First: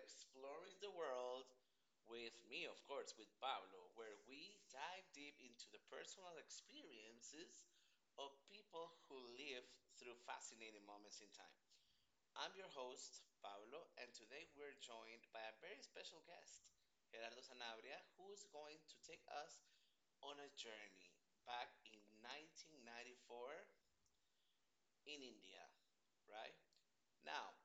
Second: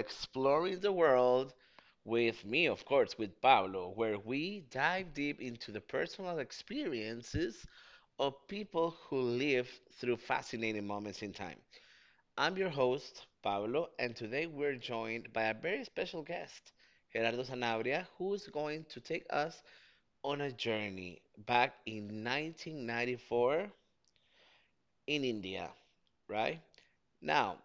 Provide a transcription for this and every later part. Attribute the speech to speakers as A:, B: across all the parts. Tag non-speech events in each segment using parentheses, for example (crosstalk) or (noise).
A: Exploring the World with me, of course, with Pablo, where we dive deep into the personal experiences of people who live through fascinating moments in time. I'm your host, Pablo, and today we're joined by a very special guest, Gerardo Sanabria, who's going to take us on a journey back in 1994 in India, right? Now,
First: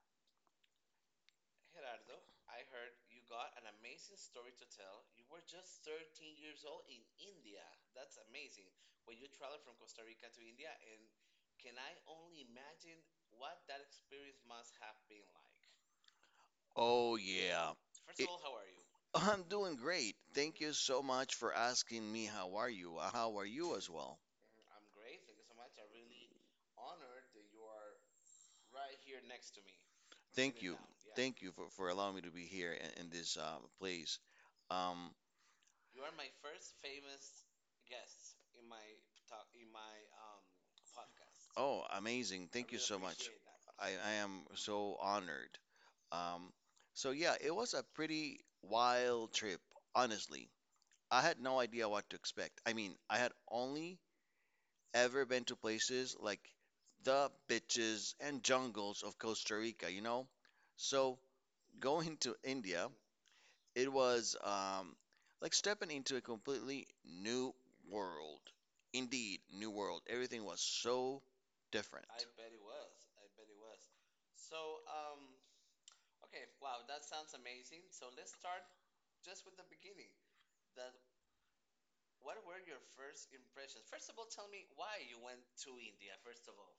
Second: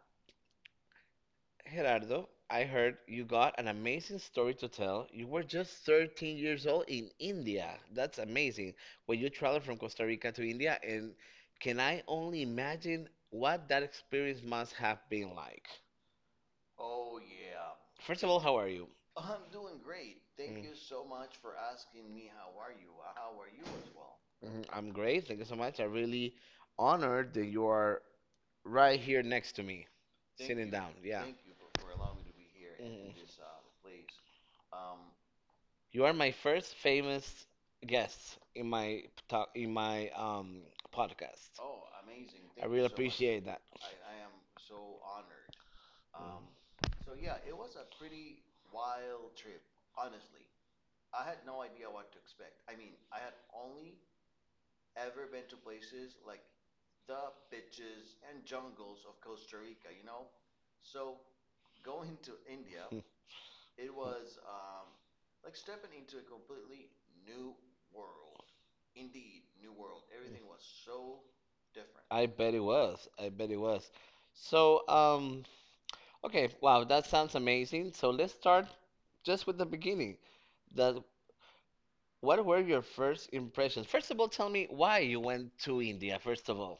A: Gerardo, I heard you got an amazing story to tell. You were just 13 years old in India. That's amazing. When you traveled from Costa Rica to India, and can I only imagine what that experience must have been like?
B: Oh, yeah.
A: First
B: It,
A: of all,
B: are
A: how are
B: you?
A: you?
B: I'm doing great. Thank you so much for asking me how are you? How are you as well?
A: Mhm, I'm great. Thank you so much. I'm really honored that you are right here next to me.
B: Thank you. Thank you for allowing me to be here in this place. Um,
A: You are my first famous guest in my talk in my podcast.
B: oh, amazing. I Thank you so much. That.
A: That.
B: I am so honored. Um, yeah, it was a pretty wild trip, honestly. I had no idea what to expect. I mean, I had only ever been to places like the beaches and jungles of Costa Rica, you know? So going to India, it was like stepping into a completely new world. Indeed, new world.
A: (laughs)
B: Everything was so different. I
A: I bet it was. I bet it was. So, um, okay, wow, that sounds amazing. So let's start just with the beginning. That What were your first impressions? First of all, tell me why you went to India, first of all.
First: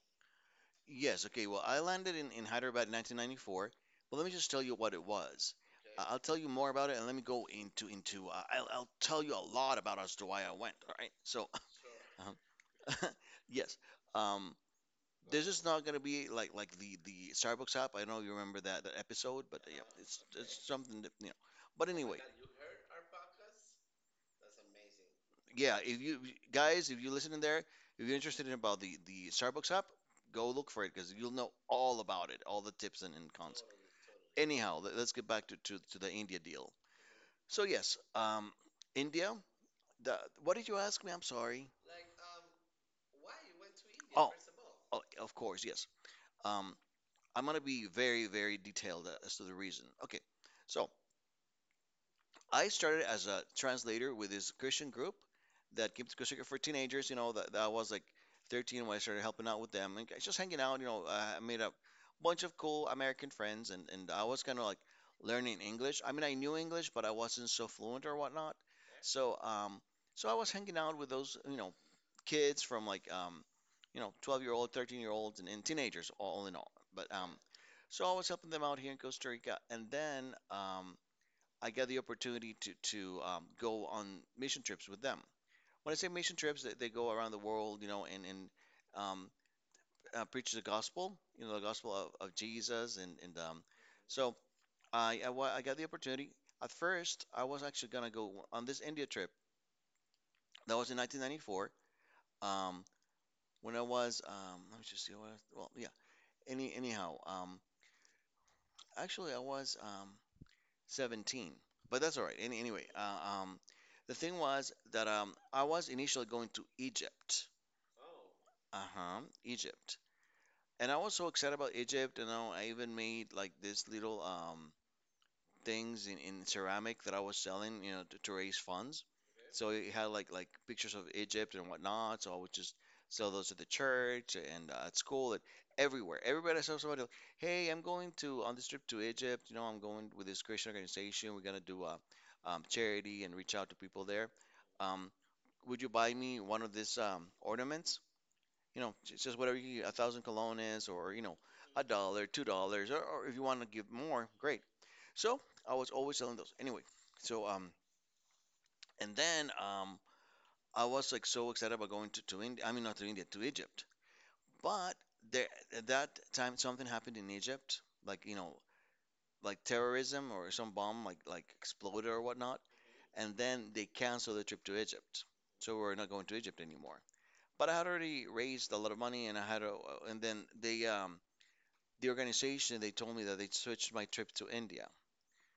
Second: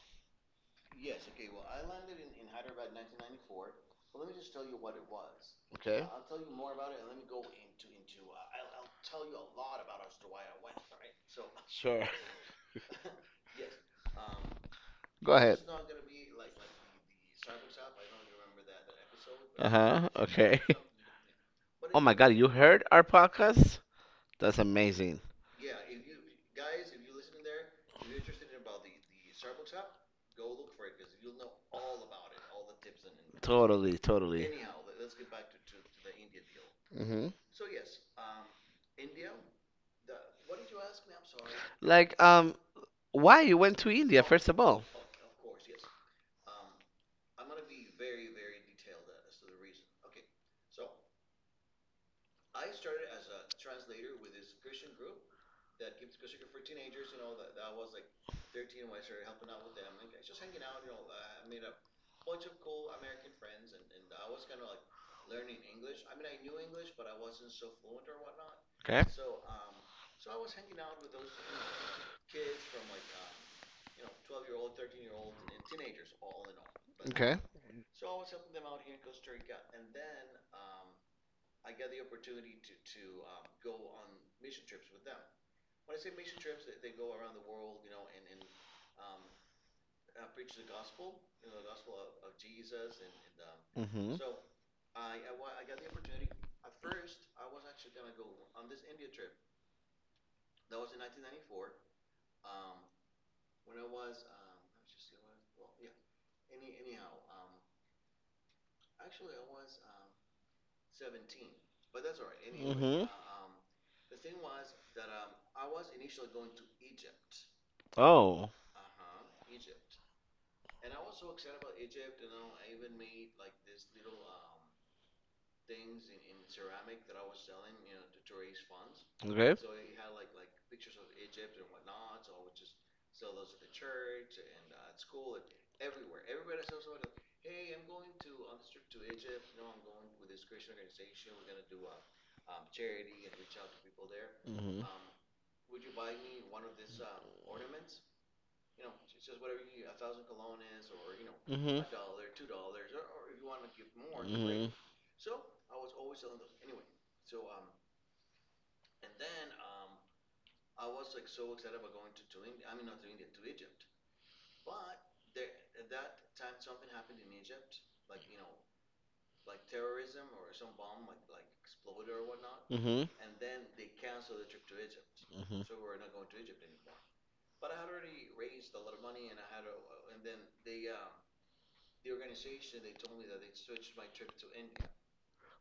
B: Yes, okay, well, I landed in Hyderabad in 1994, but let me just tell you what it was.
A: Okay?
B: I'll tell you more about it and let me go into I'll, tell you a lot about as to why I went, all right? So
A: Sure.
B: (laughs) (laughs) Yes. Um,
A: (laughs) Go
B: this
A: ahead.
B: is not gonna be like the Starbucks app. I know you remember that episode, but yeah,
A: Uh-huh.
B: it's
A: Okay.
B: it's something
A: (laughs)
B: that you know. But Oh
A: Oh my
B: anyway,
A: God, you heard our podcast? That's amazing.
B: yeah, if you guys, if you listen in there, if you're interested in about the Starbucks app, go look for it because you'll know all about it, all the tips and cons. Totally.
A: Totally, totally.
B: Anyhow, let, us get back to the India deal.
A: Mm-hmm.
B: So yes, India. The, what did you ask me? I'm sorry.
A: Like, um, why you went to
B: Oh,
A: India
B: all?
A: first of all?
B: Oh, of course, yes. Um, I'm gonna be very, very detailed as to the reason. Okay, so I started as a translator with this Christian group that keeps Christian for teenagers. You know, that I was like 13 when I started helping out with them and just hanging out. You know, I made a bunch of cool American friends, and I was kind of like learning English. I mean, I knew English, but I wasn't so fluent or whatnot.
A: Okay.
B: So um, so I was hanging out with those you know kids from like you know 12-year-old, 13-year-olds, and teenagers all in all. But
A: Okay.
B: so I was helping them out here in Costa Rica, and then I got the opportunity to go on mission trips with them. When I say mission trips, they go around the world, you know, and um, preach the gospel, you know, the gospel of Jesus, and
A: Mhm.
B: so I got the opportunity. At first, I was actually gonna go on this India trip. That was in 1994. Um, when I was let me just see what I, well yeah any anyhow actually I was 17. But that's all right.
A: Mhm.
B: The thing was that I was initially going to Egypt.
A: Oh.
B: Uh-huh, Egypt. And I was so excited about Egypt, and you know, I even made like this little things in ceramic that I was selling, you know, to raise funds.
A: Okay.
B: So it had like pictures of Egypt and whatnot. So I would just sell those at the church and at school and everywhere. Everybody I saw somebody, like, hey, I'm going to on this trip to Egypt. You know, I'm going with this Christian organization. We're gonna do a charity and reach out to people there.
A: Mhm.
B: Um, would you buy me one of these ornaments? You know, just whatever you, 1,000 colones or you know, a
A: Mhm.
B: dollar, $2, or if you want to give more, great.
A: Mhm.
B: So I was always selling those. Anyway, so and then I was like so excited about going to India. I mean, not to India, to Egypt. But there at that time, something happened in Egypt, like you know, like terrorism or some bomb like exploded or whatnot,
A: Mhm.
B: and then they canceled the trip to Egypt.
A: Mhm.
B: So we're not going to Egypt anymore. But I had already raised a lot of money, and I had a, and then they. The organization they told me that they switched my trip to India.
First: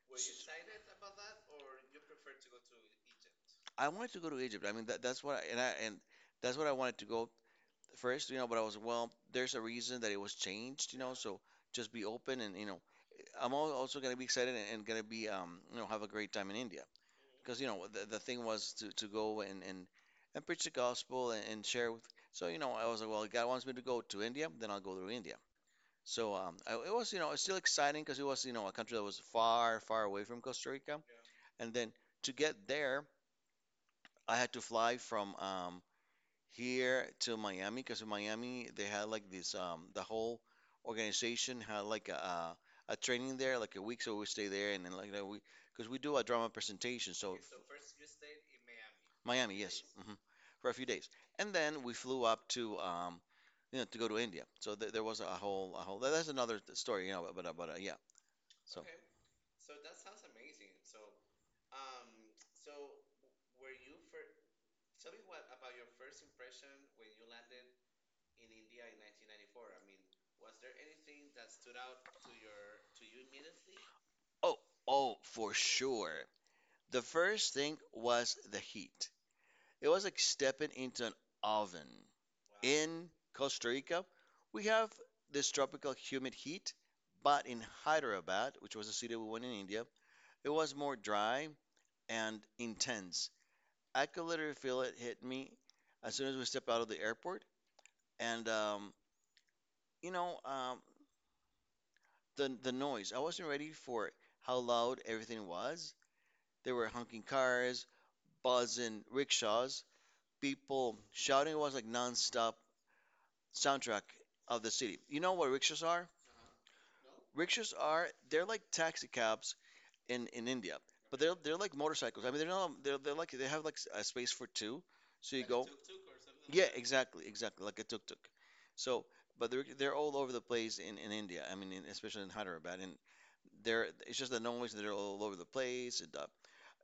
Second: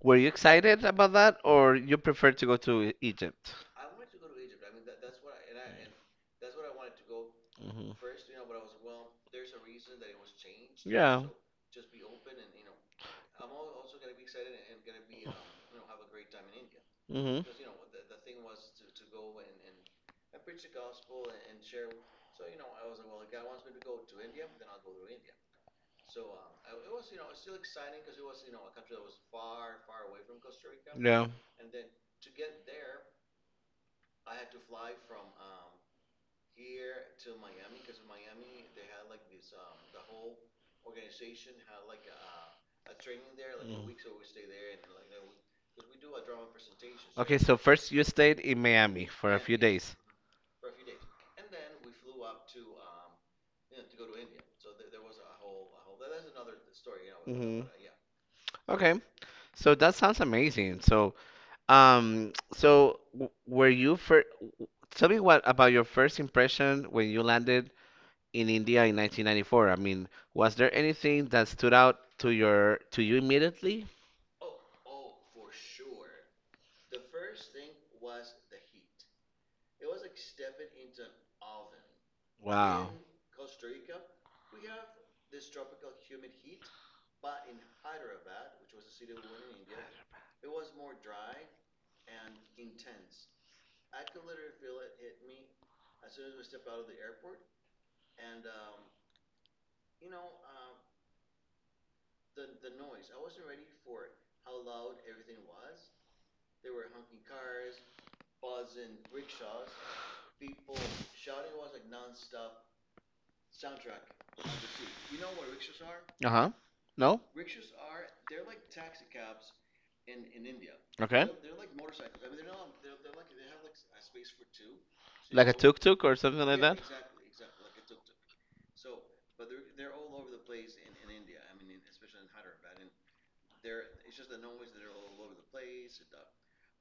A: Were you excited about that, or you prefer to go to Egypt?
B: I wanted to go to Egypt. I mean that's what I and that's what I wanted to go
A: Mhm.
B: first, you know, but I was, well, there's a reason that it was changed, you know,
A: Yeah.
B: so just be open and, you know, also going to be excited and going to be, you know, have a great time in India.
A: Mhm.
B: Because, you know, the thing was to go and preach the gospel and share with. So, you know, I was like, well, God wants me to go to India, then I'll go to India. So it was, you know, it's still exciting because it was, you know, a country that was far, far away from Costa Rica.
A: Yeah.
B: And then to get there, I had to fly from here to Miami because in Miami they had like this the whole organization had like a training there like a week so we stay there and then like that we because we do a drama
A: Mhm.
B: presentation so
A: Okay,
B: so
A: so
B: first
A: first
B: you
A: you
B: stayed
A: stayed
B: in
A: in
B: Miami.
A: Miami for a few
B: Yes
A: days.
B: hmm for a few days and then we flew up to you know to go to India so there was a whole that's another story you know
A: Hmm.
B: but yeah so Okay.
A: Okay, so that sounds amazing. So, so w- were you first? Tell me what about your first impression when you landed in India in 1994. I mean, was there anything that stood out to you immediately?
B: Oh, oh for sure the first thing was the heat. It was like stepping into an oven. Wow.
A: Wow.
B: In Costa Rica, we have this tropical humid heat, but in Hyderabad, which was a city we went in India, it was more dry and intense. I could literally feel it hit me as soon as we stepped out of the airport, and you know the noise. I wasn't ready for how loud everything was. There were honking cars, buzzing rickshaws, people shouting. It was like nonstop soundtrack of the city. You know what rickshaws are?
A: Uh-huh. No?
B: Rickshaws are they're like taxi cabs in India, but
A: Okay.
B: they're like motorcycles. I mean, they're not they're, they're like they have like a space for two, so you
A: Like a
B: go.
A: tuk-tuk or something like
B: Yeah,
A: that?
B: exactly, exactly, like a tuk-tuk. So, but they're all over the place in India. I mean, in, especially in Hyderabad, and they're it's just the noise. They're all over the place. And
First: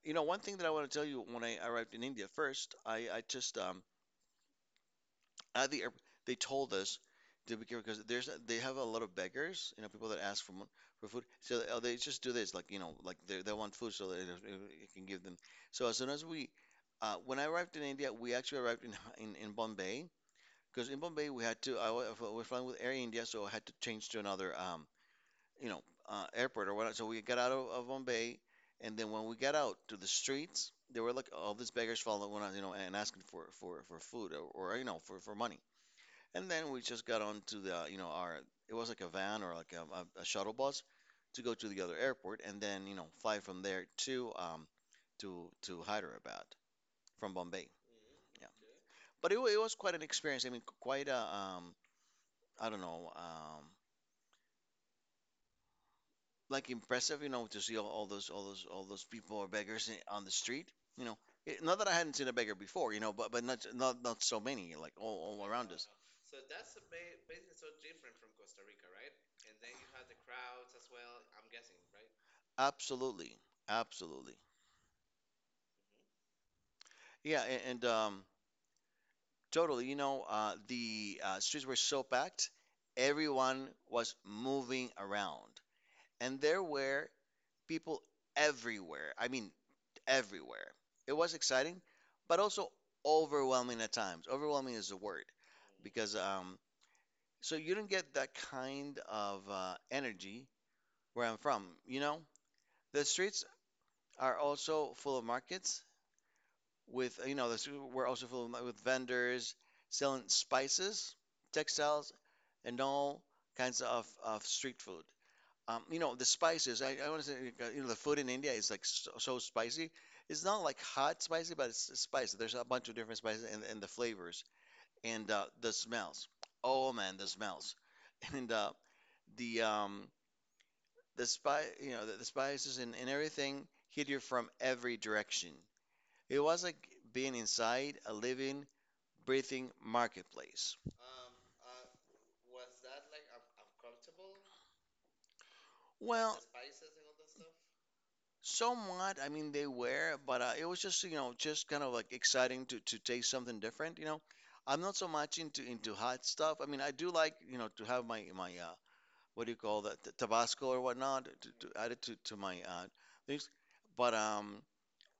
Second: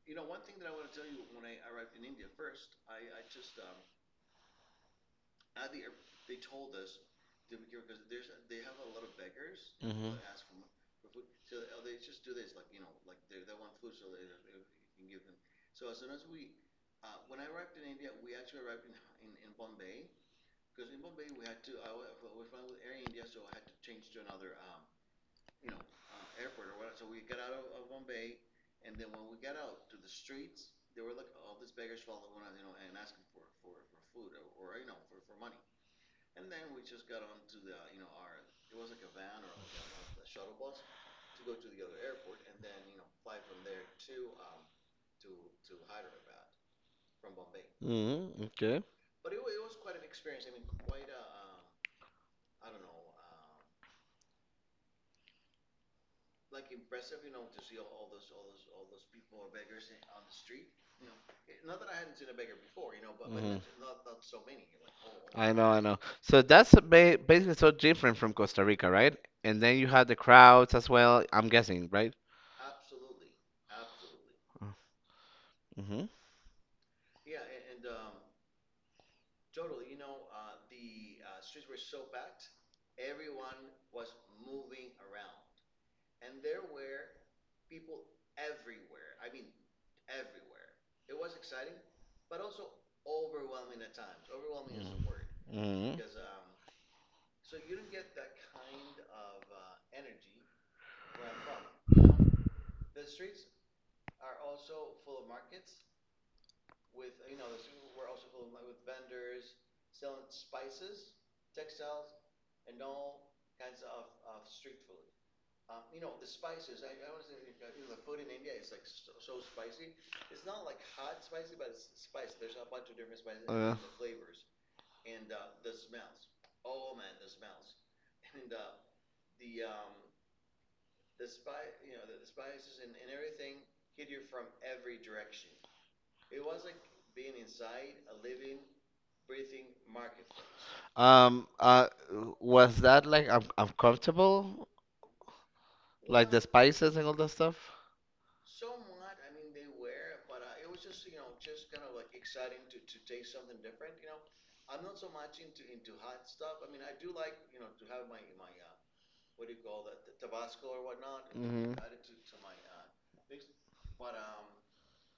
B: you know, one thing that I want to tell you when I arrived in India first, I just at the airport, they told us to be careful because there's they have a lot of beggars, you know, people
A: Mm-hmm.
B: that ask for food. So they- oh, they just do this, like you know, like they want food, so that it can give them. So as soon as we, when I arrived in India, we actually arrived in in Bombay because in Bombay we had to I was flying with Air India, so I had to change to another you know airport or whatnot. So we got out of Bombay, and then when we got out to the streets, there were like all these beggars following us, you know, and asking for food or you know for money. And then we just got onto the, you know, our, it was like a van or like a shuttle bus to go to the other airport and then, you know, fly from there to, to Hyderabad from Bombay.
A: Mm-hmm.
B: Yeah.
A: Okay.
B: It was quite an experience. I mean, quite a, I don't know, like impressive, you know, to see all those people or beggars on the street, you know. It, not that I hadn't seen a beggar before, you know, but
A: Hmm.
B: not so many, like all
A: I
B: around
A: know, I
B: us.
A: know. So that's a ba basically so different from Costa Rica, right? And then you had the crowds as well, I'm guessing, right?
B: Absolutely. Absolutely.
A: Mm-hmm.
B: Yeah, totally, you know, the streets were so packed, everyone was moving around, and there were people everywhere. I mean, everywhere. It was exciting, but also overwhelming at times. Overwhelming is the word
A: Mm-hmm.
B: because so you don't get that kind of energy where I'm from. You know, the streets are also full of markets with you know, the streets were also full of, with vendors selling spices, textiles and all kinds of street food. You know, the spices, I want to say, you know, the food in India is like so, so spicy. It's not like hot spicy, but it's spicy. There's a bunch of different spices
A: Uh,
B: and the flavors and the smells. Oh man, the smells. (laughs) And the um, the spice. You know, the spices and everything hit you from every direction. It was like being inside a living, breathing marketplace.
A: um, uh, was that like un uncomfortable? Like
B: Well, the
A: the
B: spices
A: spices
B: and
A: and
B: all
A: all
B: that
A: that
B: stuff?
A: stuff?
B: Somewhat, I mean, they were, but it was just, you know, just kind of like exciting to taste something different. I'm not so much into hot stuff. I mean, I do like, you know, to have my what do you call that, Tabasco or whatnot, to
A: Mm-hmm.
B: add it to my things, but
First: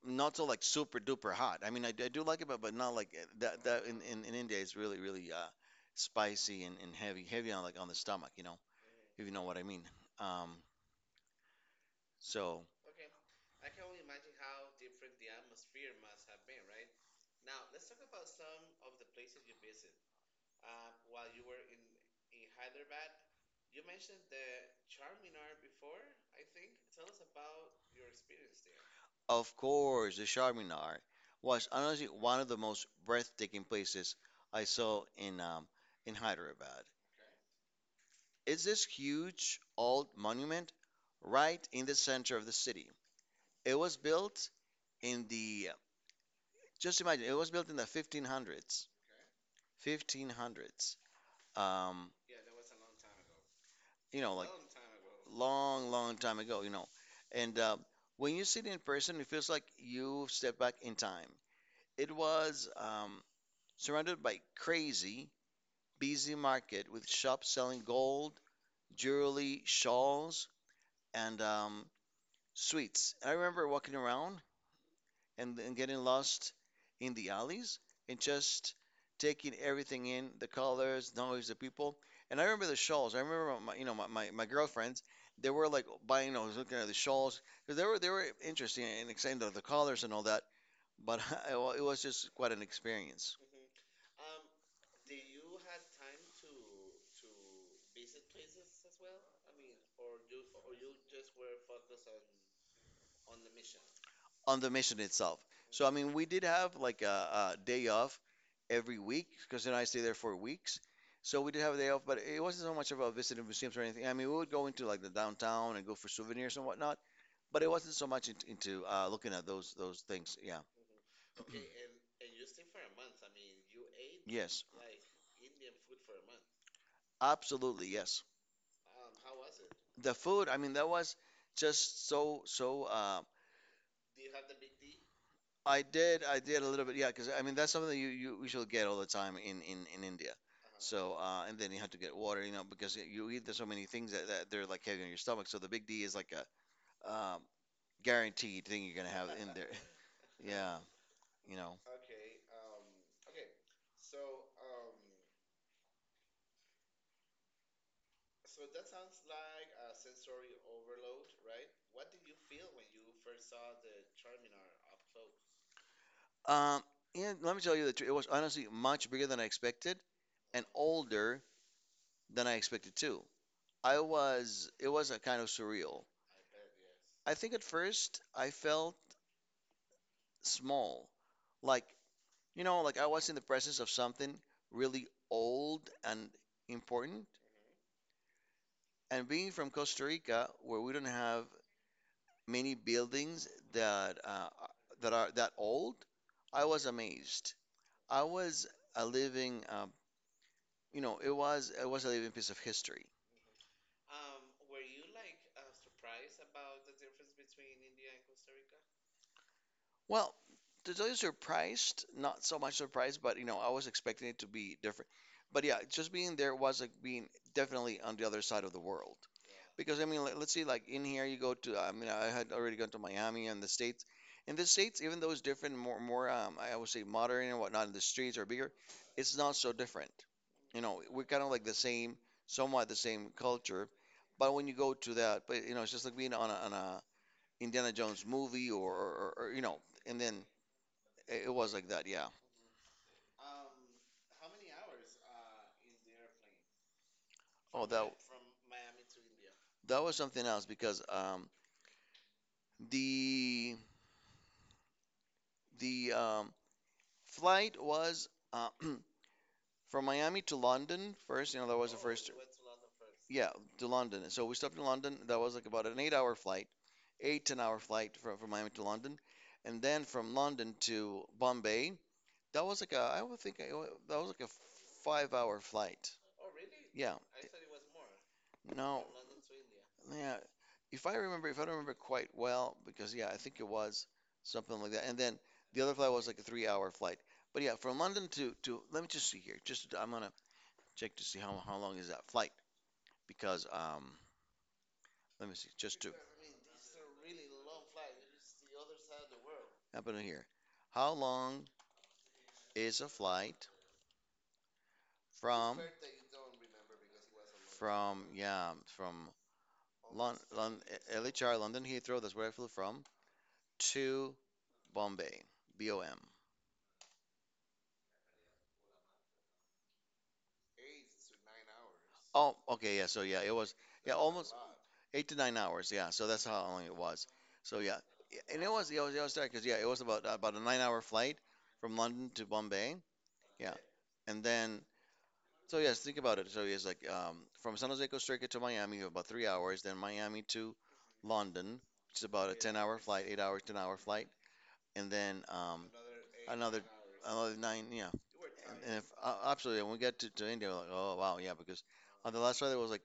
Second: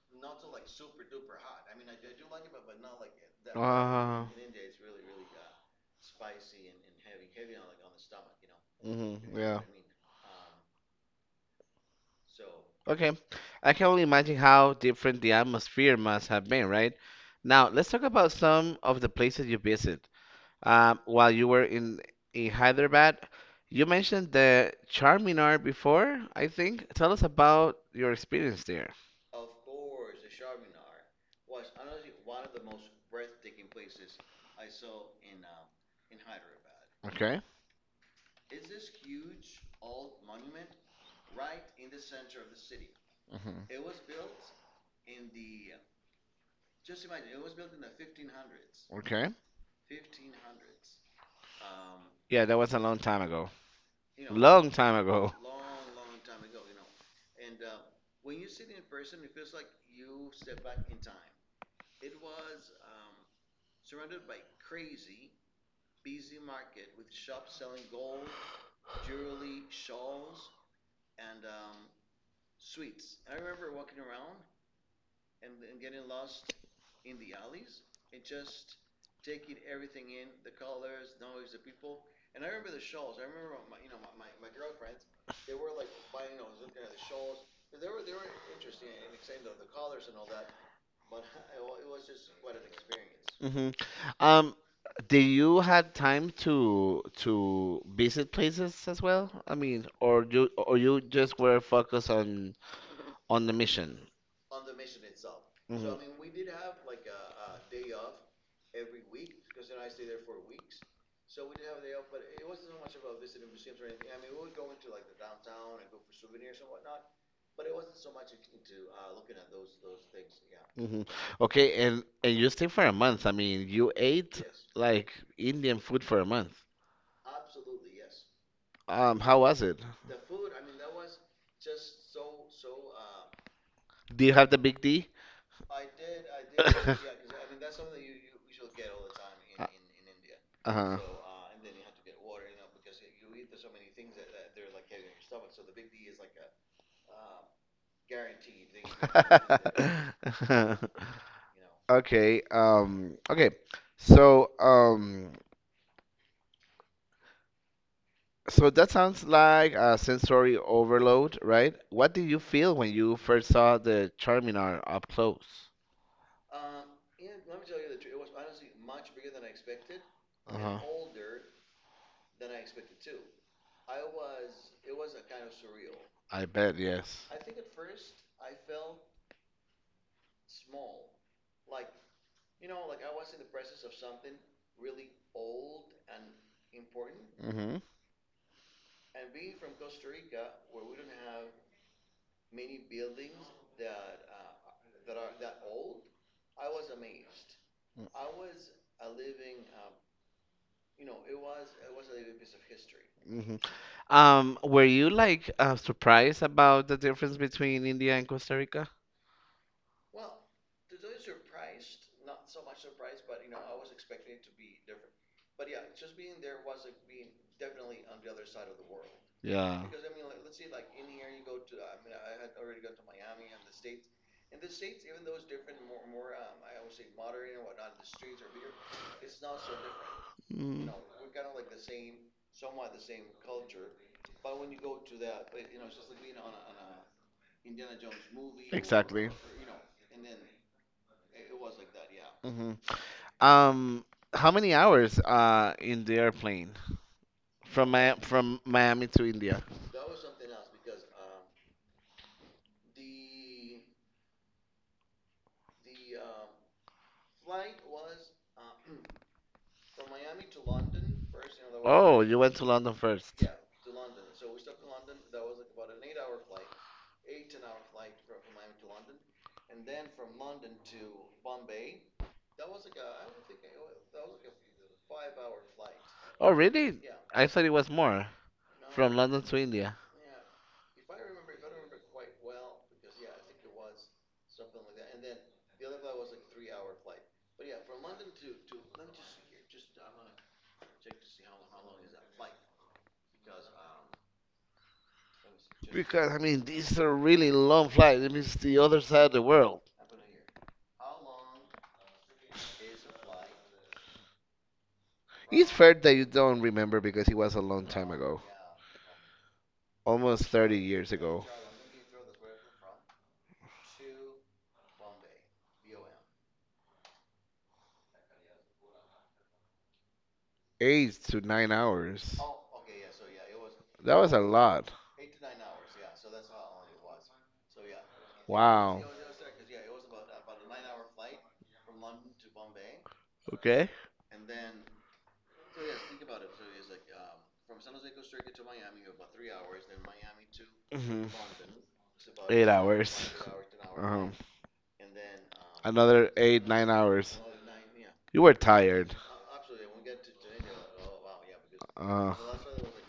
B: not so like super duper hot. I mean, I do like it, but not like that in
A: Uh,
B: in, in India is really really spicy, and heavy heavy on, like, on the stomach, you know, if you
A: mm-hmm.
B: know what
A: Yeah.
B: I mean. Um, so.
A: Okay, I can only imagine how different the atmosphere must have been, right? Now, let's talk about some of the places you visit. While you were in Hyderabad, you mentioned the Charminar before, I think. Tell us about your experience there.
B: Of course, the Charminar was honestly one of the most breathtaking places I saw in Hyderabad.
A: Okay.
B: It's this huge old monument right in the center of the city. It
A: Hmm.
B: was built in the, just imagine, it was built in the 1500s,
A: Okay.
B: 1500s. Um,
A: Yeah, that was a long time ago.
B: you know, like
A: Long time ago.
B: long, long time ago. And when you see it in person, it feels like you've stepped back in time. It was surrounded by crazy, busy market with shops selling gold, jewelry, shawls, and sweets. I remember walking around and getting lost in the alleys and just taking everything in: the colors, the noise, the people. And I remember the shawls. I remember my, you know, my girlfriends, they were like buying, looking at the shawls because they were interesting and exciting, the colors and all that. But (laughs) it was just quite an experience.
A: Hmm. Um, do you had time to visit places as well? I mean, or you just were focused on the mission?
B: On the mission itself.
A: Mhm.
B: So I mean, we did have like a day off every week because then I stay there for weeks. So we did have a day off, but it wasn't so much about visiting museums or anything. I mean, we would go into like the downtown and go for souvenirs and whatnot, but it wasn't so much into looking at those things. Yeah.
A: Hmm. Okay,
B: Okay.
A: and you stayed for a month. I mean, you ate
B: Yes.
A: like Indian food for a month.
B: Absolutely. Yes.
A: How was it?
B: The food. I mean, that was just so so.
A: Do you have the big D?
B: I did. I did a little bit. Yeah, because I mean that's
A: (laughs)
B: something that you usually get all the time in India.
A: Uh huh.
B: So and then you have to get water, you know, because you eat, there's so many things that they're like heavy on your stomach. So the big D is like a um, guaranteed thing you're gonna have
A: (laughs)
B: in there. (laughs)
A: There.
B: Yeah,
A: (laughs)
B: you know.
A: Okay, okay. So, um, so that sounds like a sensory overload, right? What did you feel when you first saw the Charminar up close?
B: Um, and let me tell you the truth, it was honestly much bigger than I expected, and older than I expected too. It was a kind of surreal.
A: I bet, yes.
B: I think at first I felt small, like, you know, like I was in the presence of something really old and important.
A: Mm-hmm.
B: And being from Costa Rica, where we don't have many buildings that uh, that are that old, I was amazed. I was a living, You know, it was a living piece of history.
A: Hmm. Were you like surprised about the difference between India and Costa Rica?
B: Well, to tell you, surprised, not so much surprised, but you know, I was expecting it to be different. But yeah, just being there was like being definitely on the other side of the world.
A: Yeah.
B: Because I mean, let's see, like in here, you go to, I mean, I had already gone to Miami and the States. In the States, even though it's different, more, I would say modern and whatnot, and the streets are bigger, it's not so different. You
A: Mm.
B: know, we're kind of like the same, somewhat the same culture. But when you go to that, but you know, it's just like being on on a Indiana Jones movie, or,
A: Exactly.
B: or, or, you know, and then it was like that, yeah.
A: Hmm. Um, how many hours in the airplane
B: Oh,
A: from
B: that,
A: Mi from Miami to India?
B: that was something else because the the flight was (clears throat) from Miami to London first. You know, that was the
A: Oh,
B: first. You
A: you
B: went
A: went
B: to
A: to
B: London
A: London
B: first.
A: first.
B: Yeah, to London. So we stopped in London. That was like about an 8-hour flight, 8, 10-hour flight from Miami to London, and then from London to Bombay. That was like a, I would think, that was like a 5-hour flight.
A: Oh, really?
B: Yeah,
A: I thought it was more
B: no,
A: from London to India.
B: yeah. If I remember, if I don't remember quite well, because yeah, I think it was something like that. And then the other flight was like a 3-hour flight. But yeah, from London to, let me just see here. Just, I'm gonna check to see how long is that flight, because let me see, just to I
A: Because I
B: mean,
A: mean,
B: these
A: these
B: are
A: are
B: really
A: really
B: long
A: long flights.
B: flights.
A: It means
B: It's the
A: the
B: other
A: other
B: side
A: side of
B: of
A: the
B: the world.
A: world.
B: Happening here. How long is a flight
A: It's
B: from, fair
A: fair that
B: that
A: you
B: you don't
A: don't
B: remember
A: remember
B: because
A: because it
B: it was
A: was a
B: a
A: long time
B: long, from,
A: ago,
B: yeah, from Lon,
A: almost 30
B: Lon,
A: years ago.
B: LHR London Heathrow? That's where I flew from to Bombay, BOM.
A: 8 to 9 hours.
B: Oh, okay, yeah. So yeah, it was,
A: That
B: yeah,
A: was a
B: almost
A: lot.
B: 8 to 9 hours. Yeah, so that's how long it was. So yeah, yeah, and it was it
A: Wow.
B: was it was because, yeah, it was about a 9 hour flight from London to Bombay. Yeah,
A: Okay.
B: and then, so yes, think about it. So it's like, from San Jose, Costa Rica to Miami, you have about 3 hours. Then Miami to
A: Hmm.
B: London, which is about a
A: Eight
B: 10 hour flight,
A: hours.
B: 8 hours, 10 hour
A: Um,
B: flight. And then
A: another eight,
B: another
A: 9 hours.
B: nine. Yeah,
A: You were
B: and if,
A: tired.
B: absolutely, when we get to India, we're like, oh, wow, yeah, because
A: Uh,
B: on the last ride it was like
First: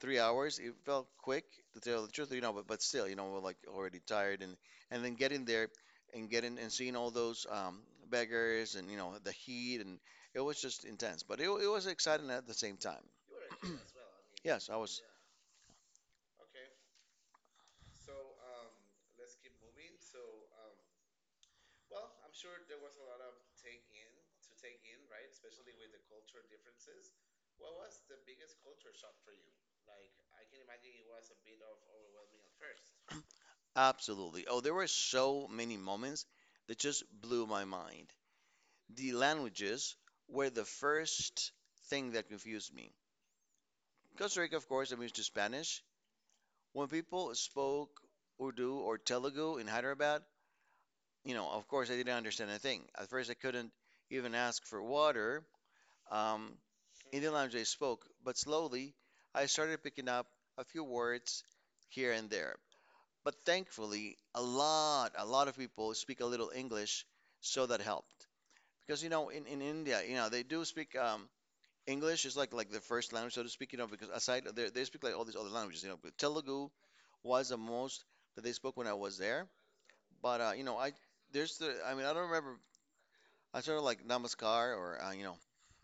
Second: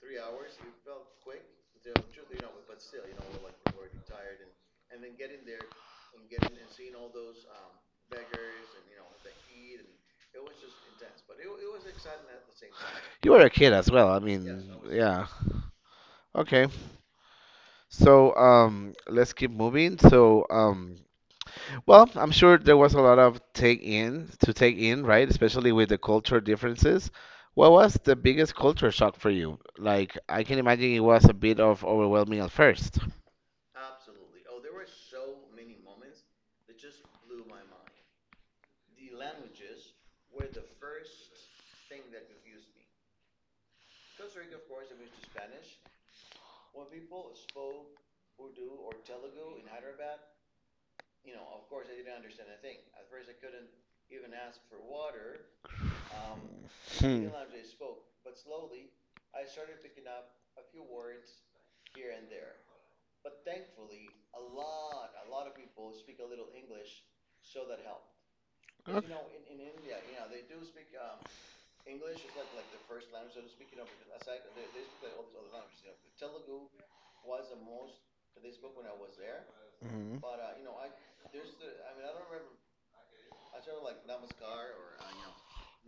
B: 3 hours. It felt quick, to tell the truth, you know, but still, you know, we're like already tired, and then getting there and seeing all those beggars and, you know, the heat, and it was just intense, but it was exciting at the same time.
A: you were a kid as well. I mean,
B: Yes, I was.
A: yeah. Okay. Let's keep moving. Well, I'm sure there was a lot of take in, right? Especially with the culture differences. What was the biggest culture shock for you? Like I can imagine it was a bit of overwhelming at first.
B: Absolutely. Oh, there were so many moments that just blew my mind. The languages were the first thing that confused me. Costa Rica, of course, I'm used to Spanish. When people spoke Urdu or Telugu in Hyderabad, you know, of course, I didn't understand a thing. At first, I couldn't even ask for water um, in the language they spoke, but slowly I started picking up a few words here and there. But thankfully, a lot of people speak a little English, so that helped. Because, you
A: Okay.
B: know, in India, you know, they do speak, English is like the first language, so to speak, you know, because aside, they speak like all these other languages, you know, but Telugu was the most that they spoke when I was there.
A: Mhm.
B: But you know, I there's the I mean, I don't remember. I started like Namaskar or, you know,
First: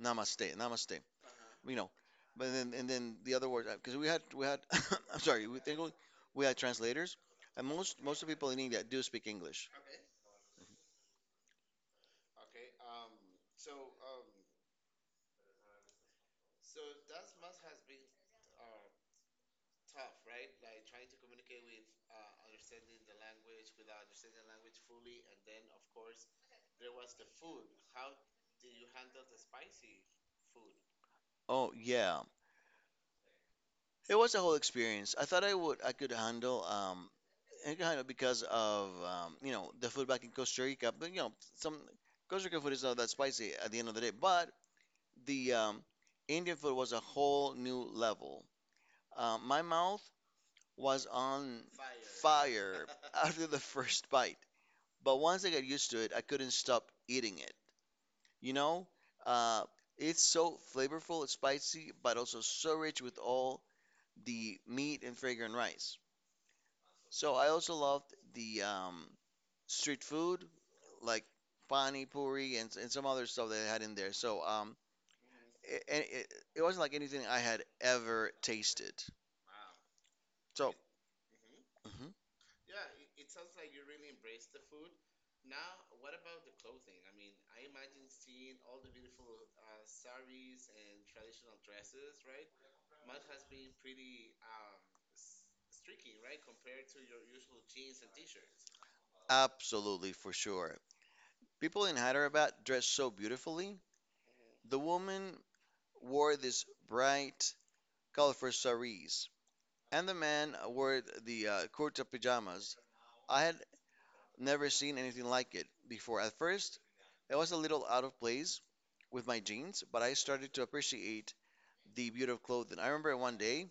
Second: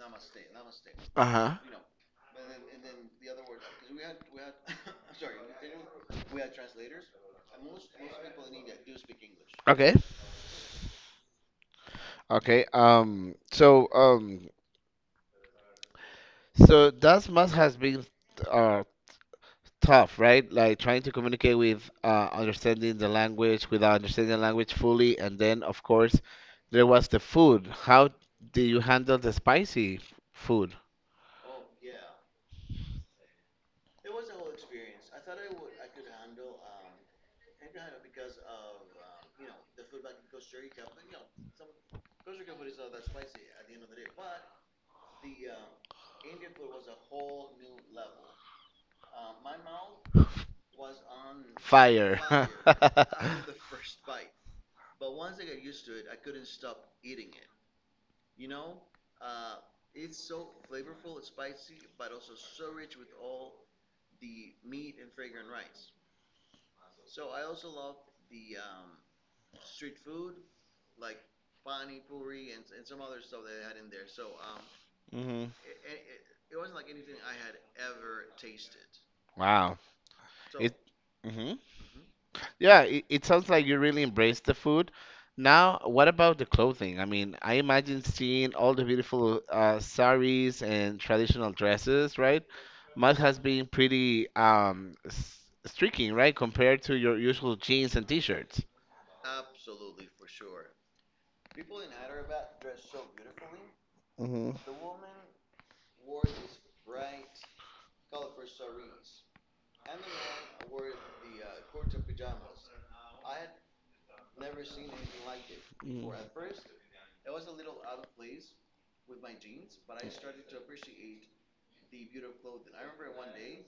B: Namaste, Namaste,
A: Uh-huh.
B: you know. But then and then the other words, because we had (coughs) I'm sorry, we think we had translators, and most of the people in India do speak English.
A: Okay. Okay. So that must has been. uh, Tough, right? Like trying to communicate with understanding the language without understanding the language fully, and then of course there was the food. How do you handle the spicy food?
B: Oh, yeah. It was a whole experience. I thought I could handle, because of, you know, the food back in Costa Rica. But you know, some Costa Rican food is not that spicy at the end of the day. But the Indian food was a whole new level. My mouth was on
A: Fire. (laughs)
B: fire (laughs) after the first bite. But once I got used to it, I couldn't stop eating it. You know, uh, it's so flavorful, it's spicy, but also so rich with all the meat and fragrant rice. So I also loved the street food, like pani puri and some other stuff they had in there. So
A: Hmm.
B: it wasn't like anything I had ever tasted.
A: Wow.
B: So
A: It. Mhm.
B: mhm,
A: Yeah, it sounds like you really embrace the food. Now, what about the clothing? I mean, I imagine seeing all the beautiful saris and traditional dresses, right? Must has been pretty streaking, right, compared to your usual jeans and t-shirts.
B: absolutely, for sure. People in Hyderabad dress so beautifully.
A: Hmm.
B: The woman wore this bright, colorful saris, and the man wore the kurta pajamas. I had never seen anything like it
A: Mm.
B: before. At first, I was a little out of place with my jeans, but I started to appreciate the beauty of clothing. I remember one day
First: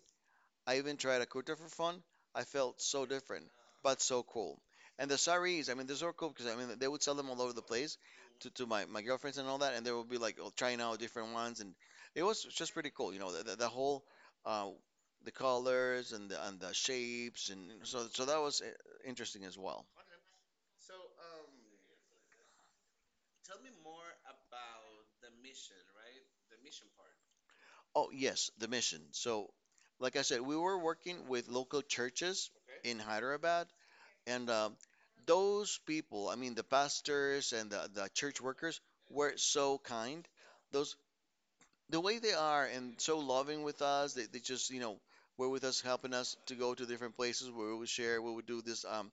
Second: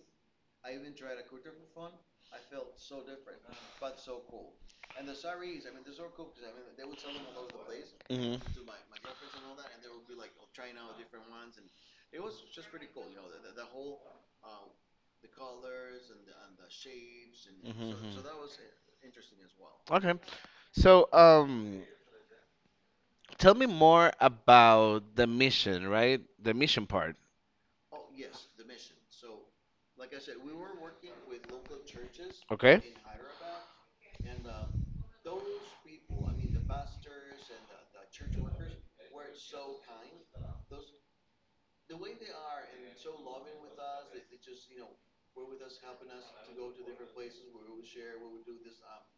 B: I even tried a kurta for fun. I felt so different, but so cool. And the saris, I mean, they're so cool because, I mean, they would sell them all over the place
A: Mhm.
B: to my girlfriends and all that, and they would be like, oh, trying out different ones, and it was just pretty cool, you know, the whole uh, the colors and the shapes, and
A: Mhm,
B: so
A: mhm.
B: so that was interesting as well.
A: Okay. So, tell me more about the mission, right? The mission part.
B: Oh, yes, the mission. So, like I said, we were working with local churches
A: Okay.
B: in Hyderabad, and those people, I mean, the pastors and the church workers, were so kind. Those the way they are and so loving with us. They just were with us, helping us to go to different places where we would share, we would do this. Um,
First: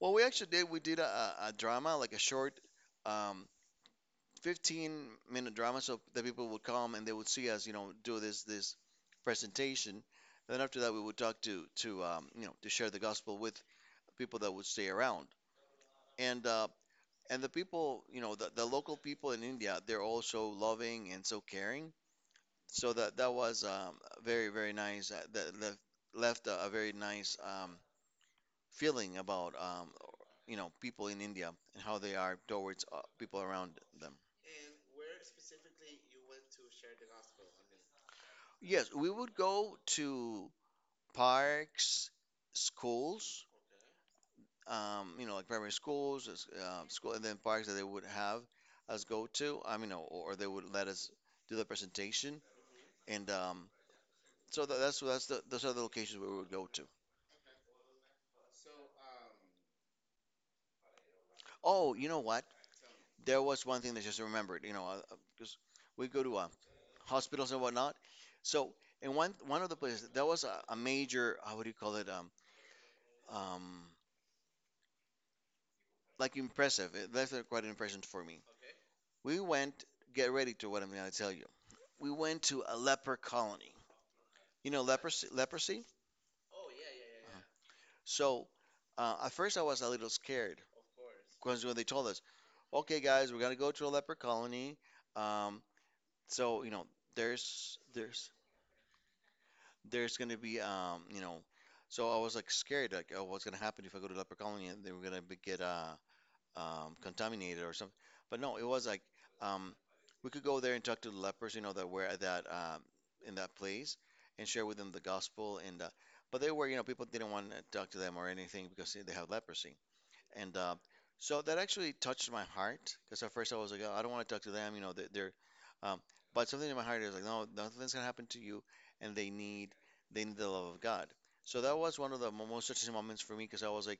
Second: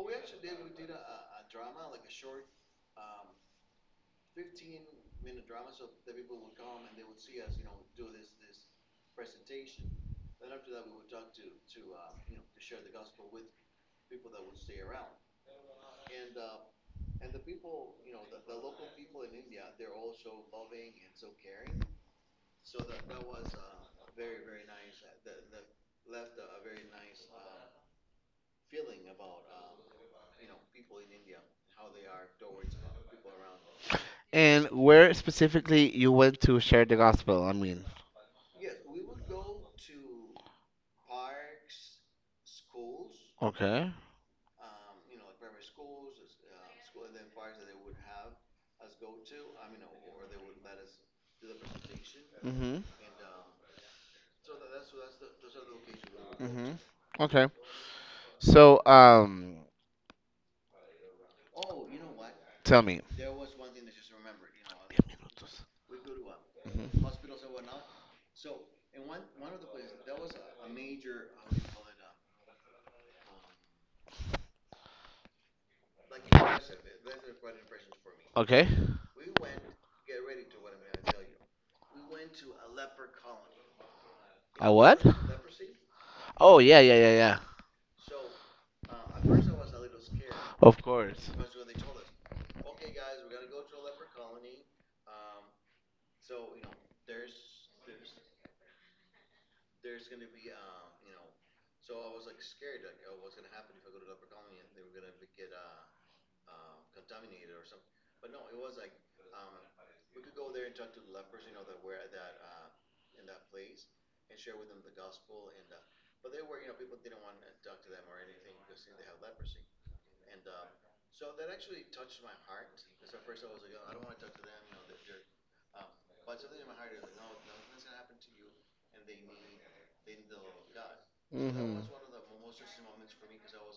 B: well, we actually did. We did a drama, like a short um, 15-minute drama so that people would come and they would see us, do this presentation. Then after that, we would talk to to share the gospel with people that would stay around. And uh, and the people, the local people in India, they're also loving and so caring. So that was very very nice. That left a very nice feeling about people in India and how they are towards people around them.
A: And where specifically you went to share the gospel? I mean,
B: Yes, we would go to parks, schools,
A: okay.
B: like primary schools, school, and then parks that they would have us go to. I mean, or they would let us do the presentation,
A: Mhm.
B: and so those are the locations where we would go
A: Mhm.
B: to.
A: Okay. So,
B: Oh, you know what?
A: tell me.
B: There was one thing that I just remembered. You know, because we go to
A: Mhm.
B: hospitals and whatnot. So, in one of the places, there was a major, how would you call it? Um, like impressive. It left quite an impression for me.
A: Okay.
B: We went. Get ready to what I'm gonna tell you. We went to a leper colony. You
A: A
B: know
A: what?
B: leprosy. Leprosy.
A: Oh yeah, yeah, yeah, yeah.
B: So, at first I was a little scared
A: Of course.
B: because when they told us, "Okay, guys, we're gonna go to a leper colony," um, so there's there's there's gonna be so I was like scared like, oh, what's gonna happen if I go to leper colony and they were gonna get contaminated or something. But no, it was like um, we could go there and talk to the lepers, that were at that in that place, and share with them the gospel. And But they were, you know, people didn't want to talk to them or anything because they have leprosy. And So that actually touched my heart because at first I was like, oh, I don't want to talk to them, you know, they're um, but something in my heart is like, no, nothing's gonna happen to you, and they need the love of God. So that was
A: Mhm.
B: one of the most touching moments for me because I was like,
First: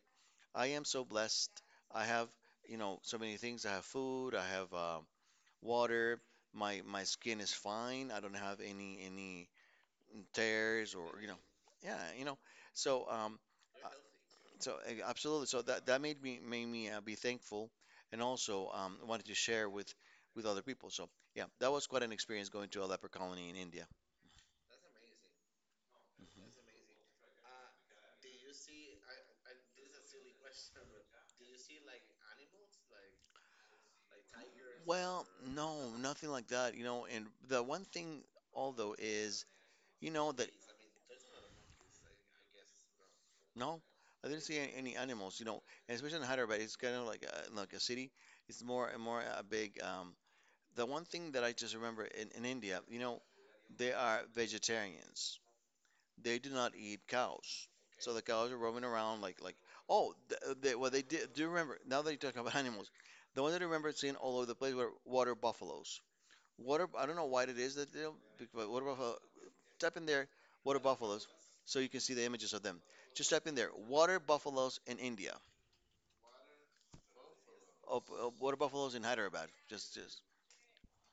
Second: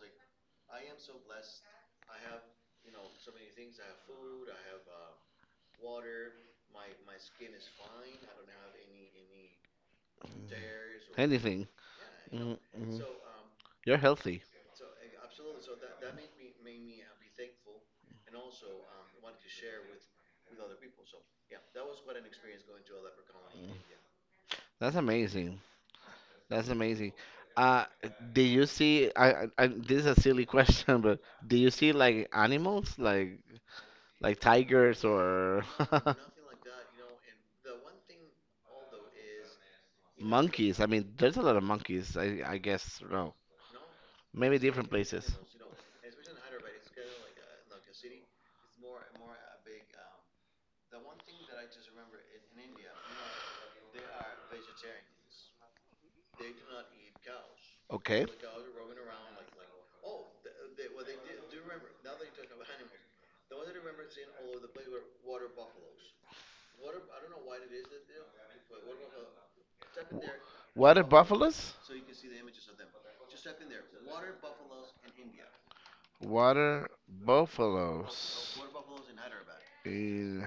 B: I am so blessed. I have so many things. I have food. I have water. My skin is fine. I don't have any tears or you know,
A: Anything.
B: yeah, you know.
A: Mhm, mhm.
B: So um, uh,
A: You're healthy.
B: so, absolutely. So that made me be thankful, and also wanted to share with other people. So yeah, that was quite an experience going to a leper colony in
A: Mm.
B: India.
A: That's amazing.
B: Mhm.
A: That's amazing. Uh, do you see? This is a silly question, (laughs) but do you see like animals, like tigers
B: Well,
A: or
B: no,
A: (laughs)
B: nothing like that. And the one thing, although, is You know that
A: monkeys? I mean, there's a lot of monkeys. I guess no,
B: no, I didn't see any,
A: maybe
B: any
A: different
B: animals. You
A: places.
B: know, and especially in Hyderabad, it's kind of like a city. It's more and more a big. The one thing that I just remember in India, they are vegetarians. They do not eat cows, so the cows
A: Okay.
B: are roaming around like. Oh, well, they did, do remember. Now that you talk about (laughs) animals, the one that I remember seeing all over the place were water buffaloes. Water. I don't know why it is that they don't. But water buffalo Type in there water buffaloes
A: What are
B: so you can
A: buffaloes?
B: see the images of them. Just type in there water buffaloes in India.
A: Water
B: Oh, water buffaloes in
A: buffaloes
B: Hyderabad. Just
A: in